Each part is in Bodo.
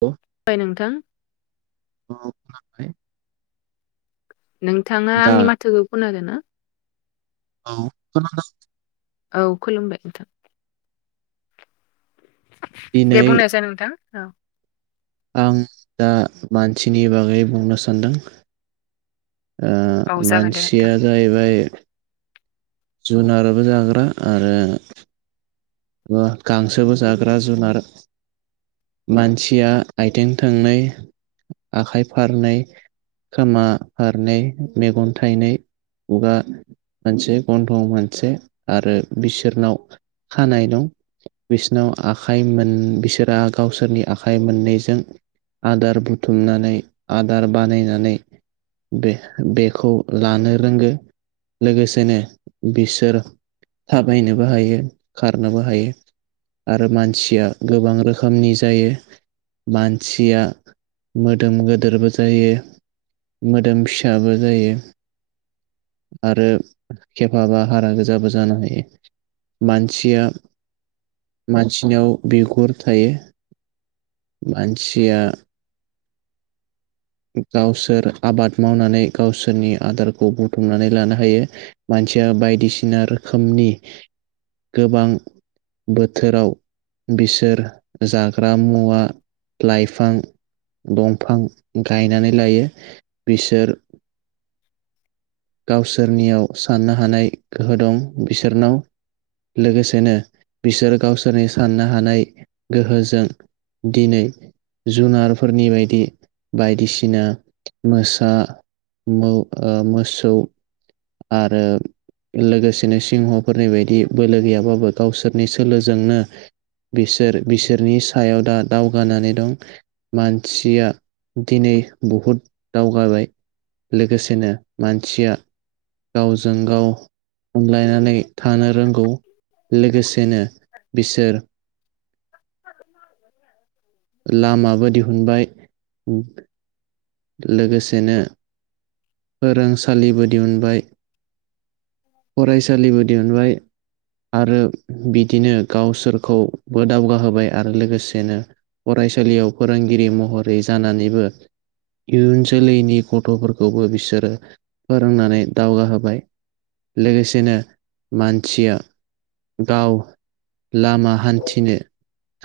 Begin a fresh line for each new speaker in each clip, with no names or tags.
औ
बाय नोंथां
[unintelligible]
नोंथाङा
दा
आंनि माथोखौ खोनादोंना?
औ
औ खुलुमबाय नोंथां दे
दिनै
बुंनायसाय नोंथां औ
आं दा मानसिनि बागै बुंनो सानदों
औ
ओ
जागोन दे नोंथां
मानसिया जाहैबाय जुनाराबो जाग्रा आरो गांसोबो जाग्रा जुनार मानसिया आथिं थोंनै, आखाइ फारनै खोमा फारनै, मेगन थाइनै, खुगा मोनसे गन्थं मोनसे आरो बिसोरनाव खानाय दं। बिसिनाव आखाइ मोन बिसोरा गावसोरनि आखाइ मोननैजों आदार बुथुमनानै आदार बानायनानै बे बेखौ लानो रोंगो। लोगोसेनो बिसोर थाबायनोबो हायो। खारनोबो हायो आरो मानसिया गोबां रोखोमनि जायो। मानसिया मोदोम गेदेरबो जायो मोदोम फिसाबो जायो। आरो खेफाबा हारा गोजाबो जानो हायो मान सिया मानसिनाव बिगुर थायो। मानसिया गावसोर आबाद मावनानै गावसोरनि आदारखौ बुथुमनानै लानो हायो मानसिया बायदिसिना रोखोमनि गोबां बोथोराव बिसोर जाग्रा मुवा लाइफां दंफां गायनानै लायो बिसोर गावसोरनियाव साननो हानाय गोहो दं बिसोरनाव। लोगोसेनो बिसोर गावसोरनि साननो हानाय गोहोजों दिनै जुनारफोरनि बायदि बायदिसिना मोसा मो ओ मोसौ आरो लोगोसेनो सिंहफोरनि बायदि बोलो गैयाबाबो गावसोरनि सोलोजोंनो बिसोर बिसोरनि सायाव दा दावगानानै दं मानसिया दिनै बहुद दावगाबाय लोगोसेनो मानसिया गावजों गाव अनलायनानै थानो रोंगौ लोगोसेनो बिसोर लामाबो दिहुनबाय [inaudible] लोगोसेनो फोरोंसालिबो दिहुनबाय फरायसालिबो दिहुनबाय आरो बिदिनो गावसोरखौबो दावगाहोबाय आरो लोगोसेनो फरायसालियाव फोरोंगिरि महरै जानानैबो इयुन जोलैनि गथ'फोरखौबो बिसोरो फोरोंनानै दावगाहोबाय लोगोसेनो मानसिया गाव लामा हान्थिनो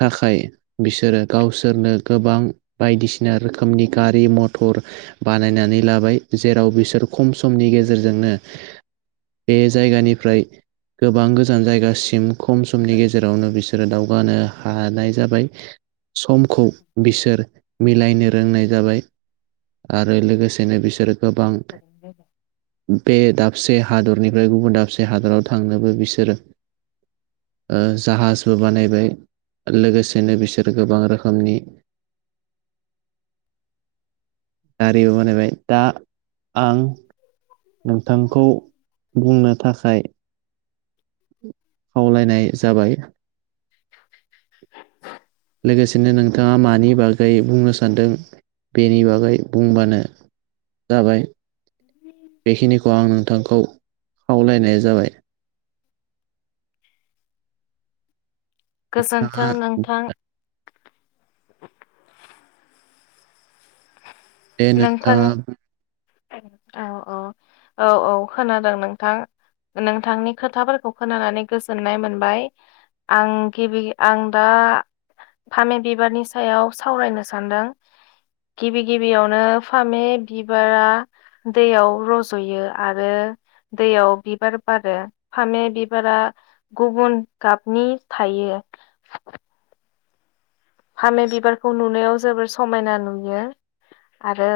थाखाय बिसोरो गावसोरनो गोबां बायदिसिना रोखोमनि गा रि मथर बानायनानै लाबाय जेराव बिसोर खम समनि गेजेरजोंनो बे जायगानिफ्राय गोबां गोजान जायगासिम खम समनि गेजेरावनो बिसोरो दावगानो हानाय जाबाय समखौ बिसोर मिलायनो रोंनाय जाबाय। आरो लोगोसेनो बिसोरो गोबां
[inaudible]
बे दाबसे हादरनिफ्राय गुबुन दाबसे हादराव थांनोबो बिसोरो ओ जाहाजबो बानायबाय लोगोसेनो बिसोर गोबां रोखोमनि दारिबो बानायबाय दा आं नोंथांखौ बुंनो थाखाय खावलायनाय जाबाय लोगोसेनो नोंथाङा मानि बागै बुंनो सानदों बेनि बागै बुंबानो जाबाय बेखिनिखौ आं नोंथांखौ खावलायनाय जाबाय
गोजोन्थों
नोंथाङा
नोंथां।
बे नोंथाङा
नोंथां
[inaudible]
औ औ औ औ खोनादों नोंथां नोंथांनि खोथाफोरखौ खोनानानै गोजोननाय मोनबाय आं गिबि आं दा फामि बिबारनि सायाव सावरायनो सानदों गिबि गिबि बेयावनो फामे बिबारा दैयाव रज'यो आरो दैयाव बिबार बारो फामे बिबारा गुबुन गाबनि थायो फामे बिबारखौ नुनायाव जोबोर समायना नु आरो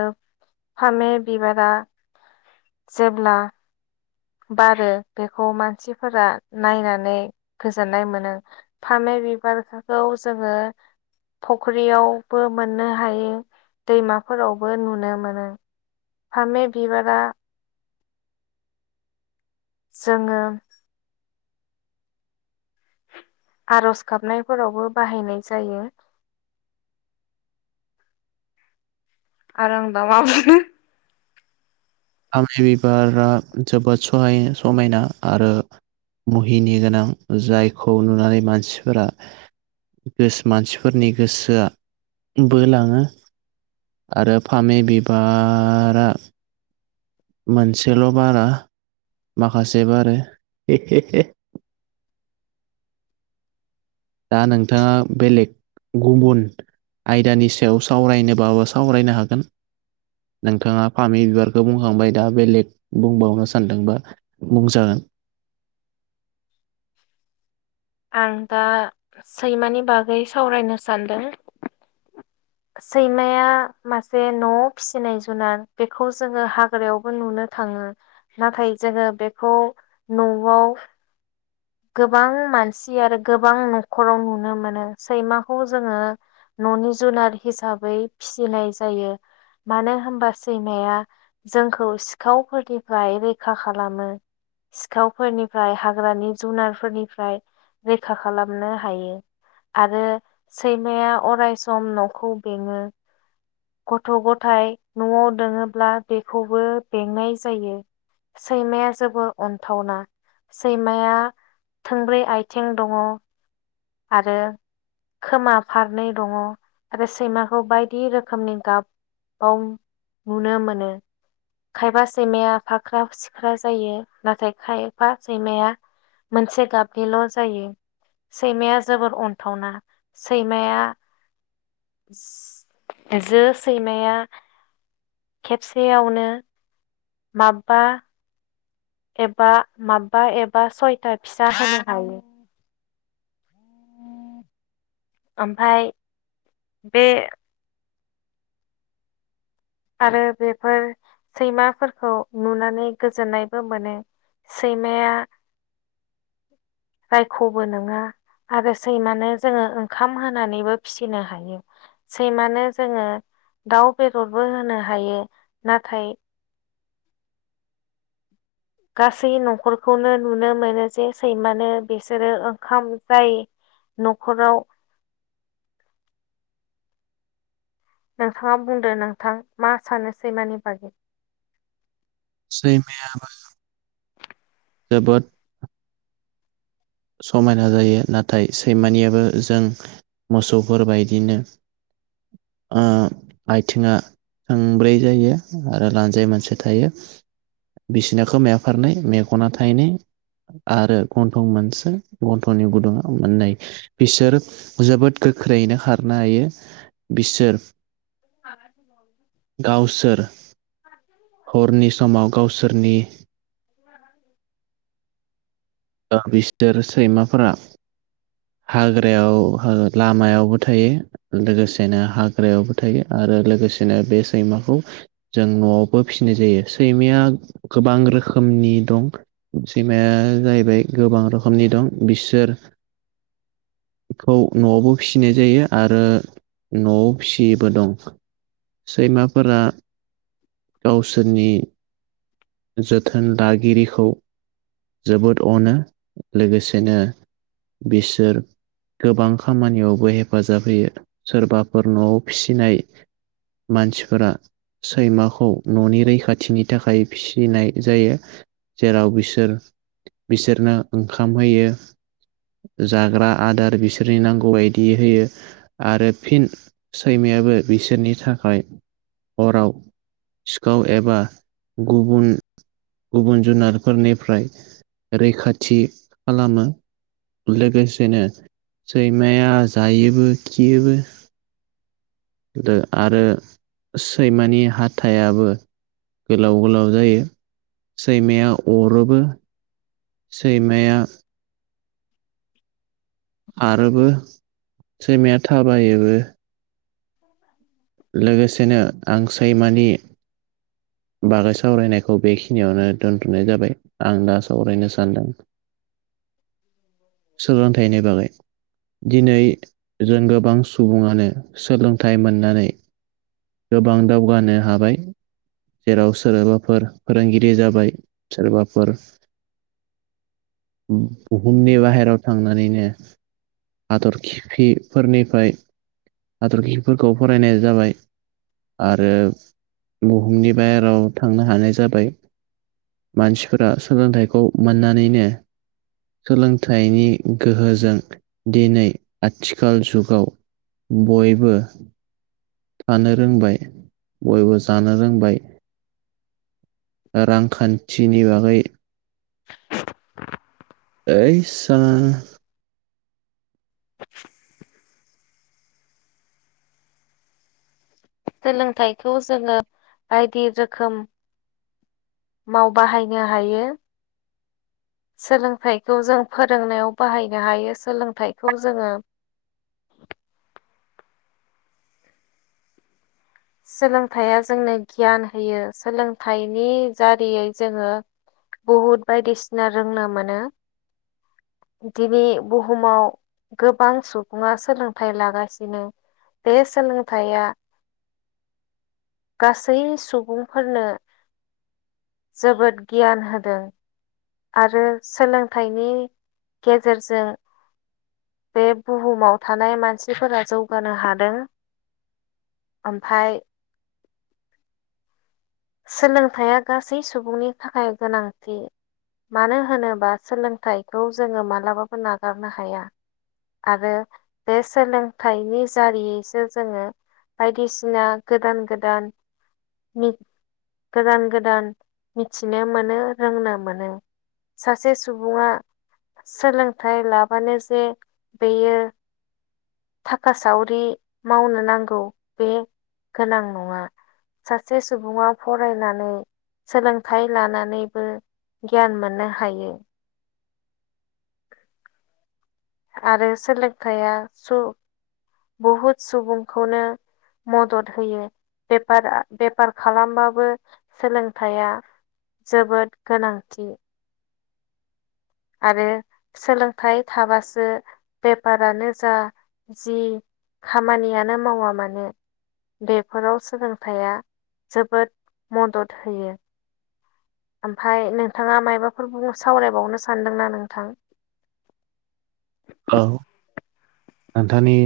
फामे बिबारा जेब्ला बारो बेखौ मानसिफोरा नायनानै गोजोननाय मोनो। फामे बिबारखौ जोङो फख्रियावबो मोननो हायो दैमाफोरावबो नुनो मोनो। फामे बिबारा जोङो आर'ज गाबनायफोरावबो बाहायनाय जायो आरो आं दामाबो
फामे बिबारा जोबोद सहाय समायना आरो मुहिनि गोनां जायखौ नुनानै मानसिफोरा गोसो मानसिफोरनि गोसोआ बोलाङो आरो फामि बिबारा मोनसेल' बारा माखासे बारो दा नोंथाङा बेलेग गुबुन आयदानि सायाव सावरायनोबाबो सावरायनो हागोन। नोंथाङा फामि बिबारखौ बुंखांबाय दा बेलेग बुंबावनो सानदोंबा बुंजागोन।
आं दा सैमानि बागै सावरायनो सानदों। सैमाया मासे न'आव फिसिनाय जुनार बेखौ जोङो हाग्रायावबो नुनो थाङो नाथाय जोङो बेखौ न'आव गोबां मानसि आरो गोबां न'खराव नुनो मोनो सैमाखौ जोङो न'नि जुनार हिसाबै फिसिनाय जायो मानो होनबा सैमाया जोंखौ सिखावफोरनिफ्राय रैखा खालामो। सिखावफोरनिफ्राय हाग्रानि जुनारफोरनिफ्राय रैखा खालामनो हायो। आरो सैमाया अराय सम न'खौ बेङो। गथ' गथाय न'आव दोङोब्ला बेखौबो बेंनाय जायो। सैमाया जोबोर अन्थावना सैमाया थोंब्रै आइथिं दङ। आरो खोमा फारनै दङ आरो सैमाखौ बायदि रोखोमनि गाब बाव नुनो मोनो। खायफा सैमाया फाख्रा सिख्रा जायो नाथाय खायफा सैमाया मोनसे गाबनिल' जायो। सैमाया जोबोर अन्थावना सैमाया जो सैमाया खेबसेयावनो माबबा एबा माबबा एबा सयथा फिसा होनो हायो। आमफाय बे आरो बेफोर सैमाफोरखौ नुनानै गोजोननायबो मोनो। सैमाया रायख'बो नोङा आरो सैमानो जोङो ओंखाम होनानैबो फिसिनो हायो। सैमानो जोङो दाउ बेदरबो होनो हायो नाथाय गासै न'खरखौनो नुनो मोनो जे सैमानो बिसोरो ओंखाम जाय न'खराव नोंथाङा बुंदो नोंथां मा सानो सैमानि बागै
सैमायाबो जोबोद समायना जायो नाथाय सैमानियाबो जों मोसौफोरबायदिनो आइथिङा थोंब्रै जायो आरो लानजाय मोनसे थायो। बिसिना खोमाया फारनै मेगना थाइनै आरो गन्थं मोनसे गन्थं'नि गुदुङा मोननै। बिसोर जोबोद गोख्रैनो खारनो हायो। बिसोर गावसोर हरनि समाव गावसोरनि बिसोर सैमाफोरा हाग्रायाव लामायावबो थायो। लोगोसेनो हाग्रायावबो थायो आरो लोगोसेनो बे सैमाखौ जों न'आवबो फिसिनाय जायो सैमाया गोबां रोखोमनि दं सैमाया जाहैबाय गोबां रोखोमनि दं बिसोर बेखौ न'आवबो फिसिनाय जायो आरो न'आव फिसियैबो दं सैमाफोरा गावसोरनि जोथोन लागिरिखौ जोबोद अनो लोगोसेनो बिसोर गोबां खामानियावबो हेफाजाब होयो सोरबाफोर न'आव फिसिनाय मानसिफोरा सैमाखौ न'नि रैखाथिनि थाखाय फिसिनाय जायो। जेराव बिसोर बिसोरनो ओंखाम होयो। जाग्रा आदार बिसोरनि नांगौ बायदि होयो। आरो फिन सैमायाबो बिसोरनि थाखाय हराव सिखाव एबा गुबुन गुबुन जुनारफोरनिफ्राय रैखाथि खालामो। लोगोसेनो सैमाया जायोबो खियोबो। आरो सैमानि हाथायाबो गोलाव गोलाव जायो सैमाया अरोबो। सैमाया आरोबो सैमाया थाबायोबो।
[inaudible]
लोगोसेनो आं सैमानि बागै सावरायनायखौ बेखिनियावनो दोनथ'नाय जाबाय आं दा सावरायनो सानदों सोलोंथाइनि बागै दिनै जों गोबां सुबुङानो सोलोंथाइ मोननानै गोबां दावगानो हाबाय। जेराव सोरबाफोर फोरोंगिरि जाबाय सोरबाफोर बुहुमनि बाहेरायाव थांनानैनो आदर खिफिफोरनिफ्राय हाथरखिफोरखौ फरायनाय जाबाय आरो बुहुमनि बायेराव थांनो हानाय जाबाय। मानसिफोरा सोलोंथाइखौ मोननानैनो सोलोंथाइनि गोहोजों दिनै आथिखाल जुगाव बयबो थानो रोंबाय बयबो जानो रोंबाय। रांखान्थिनि बागै [unintelligible]
सोलोंथाइखौ जोङो बायदि रोखोम माव बाहायनो हायो। सोलोंथाइखौ जों फोरोंनायाव बाहायनो हायो सोलोंथाइखौ जोङो सोलोंथाइया जोंनो गियान होयो सोलोंथाइनि दारियै जोङो बहुद बायदिसिना रोंनो मोनो। दिनै बुहुमाव गोबां सुबुङा सोलोंथाइ लागासिनो बे सोलोंथाया गासै सुबुंफोरनो जोबोद गियान होदों। आरो सोलोंथाइनि गेजेरजों बे बुहुमाव थानाय मानसिफोरा जौगानो हादों। ओमफ्राय सोलोंथाइया गासै सुबुंनि थाखाय गोनांथि। मानो होनोबा सोलोंथाइखौ जोङो मालाबाबो नागारनो हाया। आरो बे सोलोंथाइनि जारियैसो जोङो बायदिसिना गोदान गोदान गोदान गोदान मिथिनो मोनो रोंनो मोनो। सासे सुबुङा सोलोंथाइ लाबानो जे बेयो थाखा सावरि मावनो नांगौ बे गोनां नङा। सासे सुबुङा फरायनानै सोलोंथाइ लानानैबो गियान मोननो हायो। आरो सोलोंथाइया सु बुहुद सुबुंखौनो मदद होयो बेपारा-बेपार खालामबाबो सोलोंथाइया जोबोद गोनांथि आरो सोलोंथाइ थाबासो बेपारानो जा जि खामानियानो मावा मानो। बेफोराव सोलोंथाइया जोबोद मदद होयो। ओमफ्राय नोंथाङा मायबाफोर बुंनो सावरायबावनो सानदों ना नोंथां?
औ नोंथांनि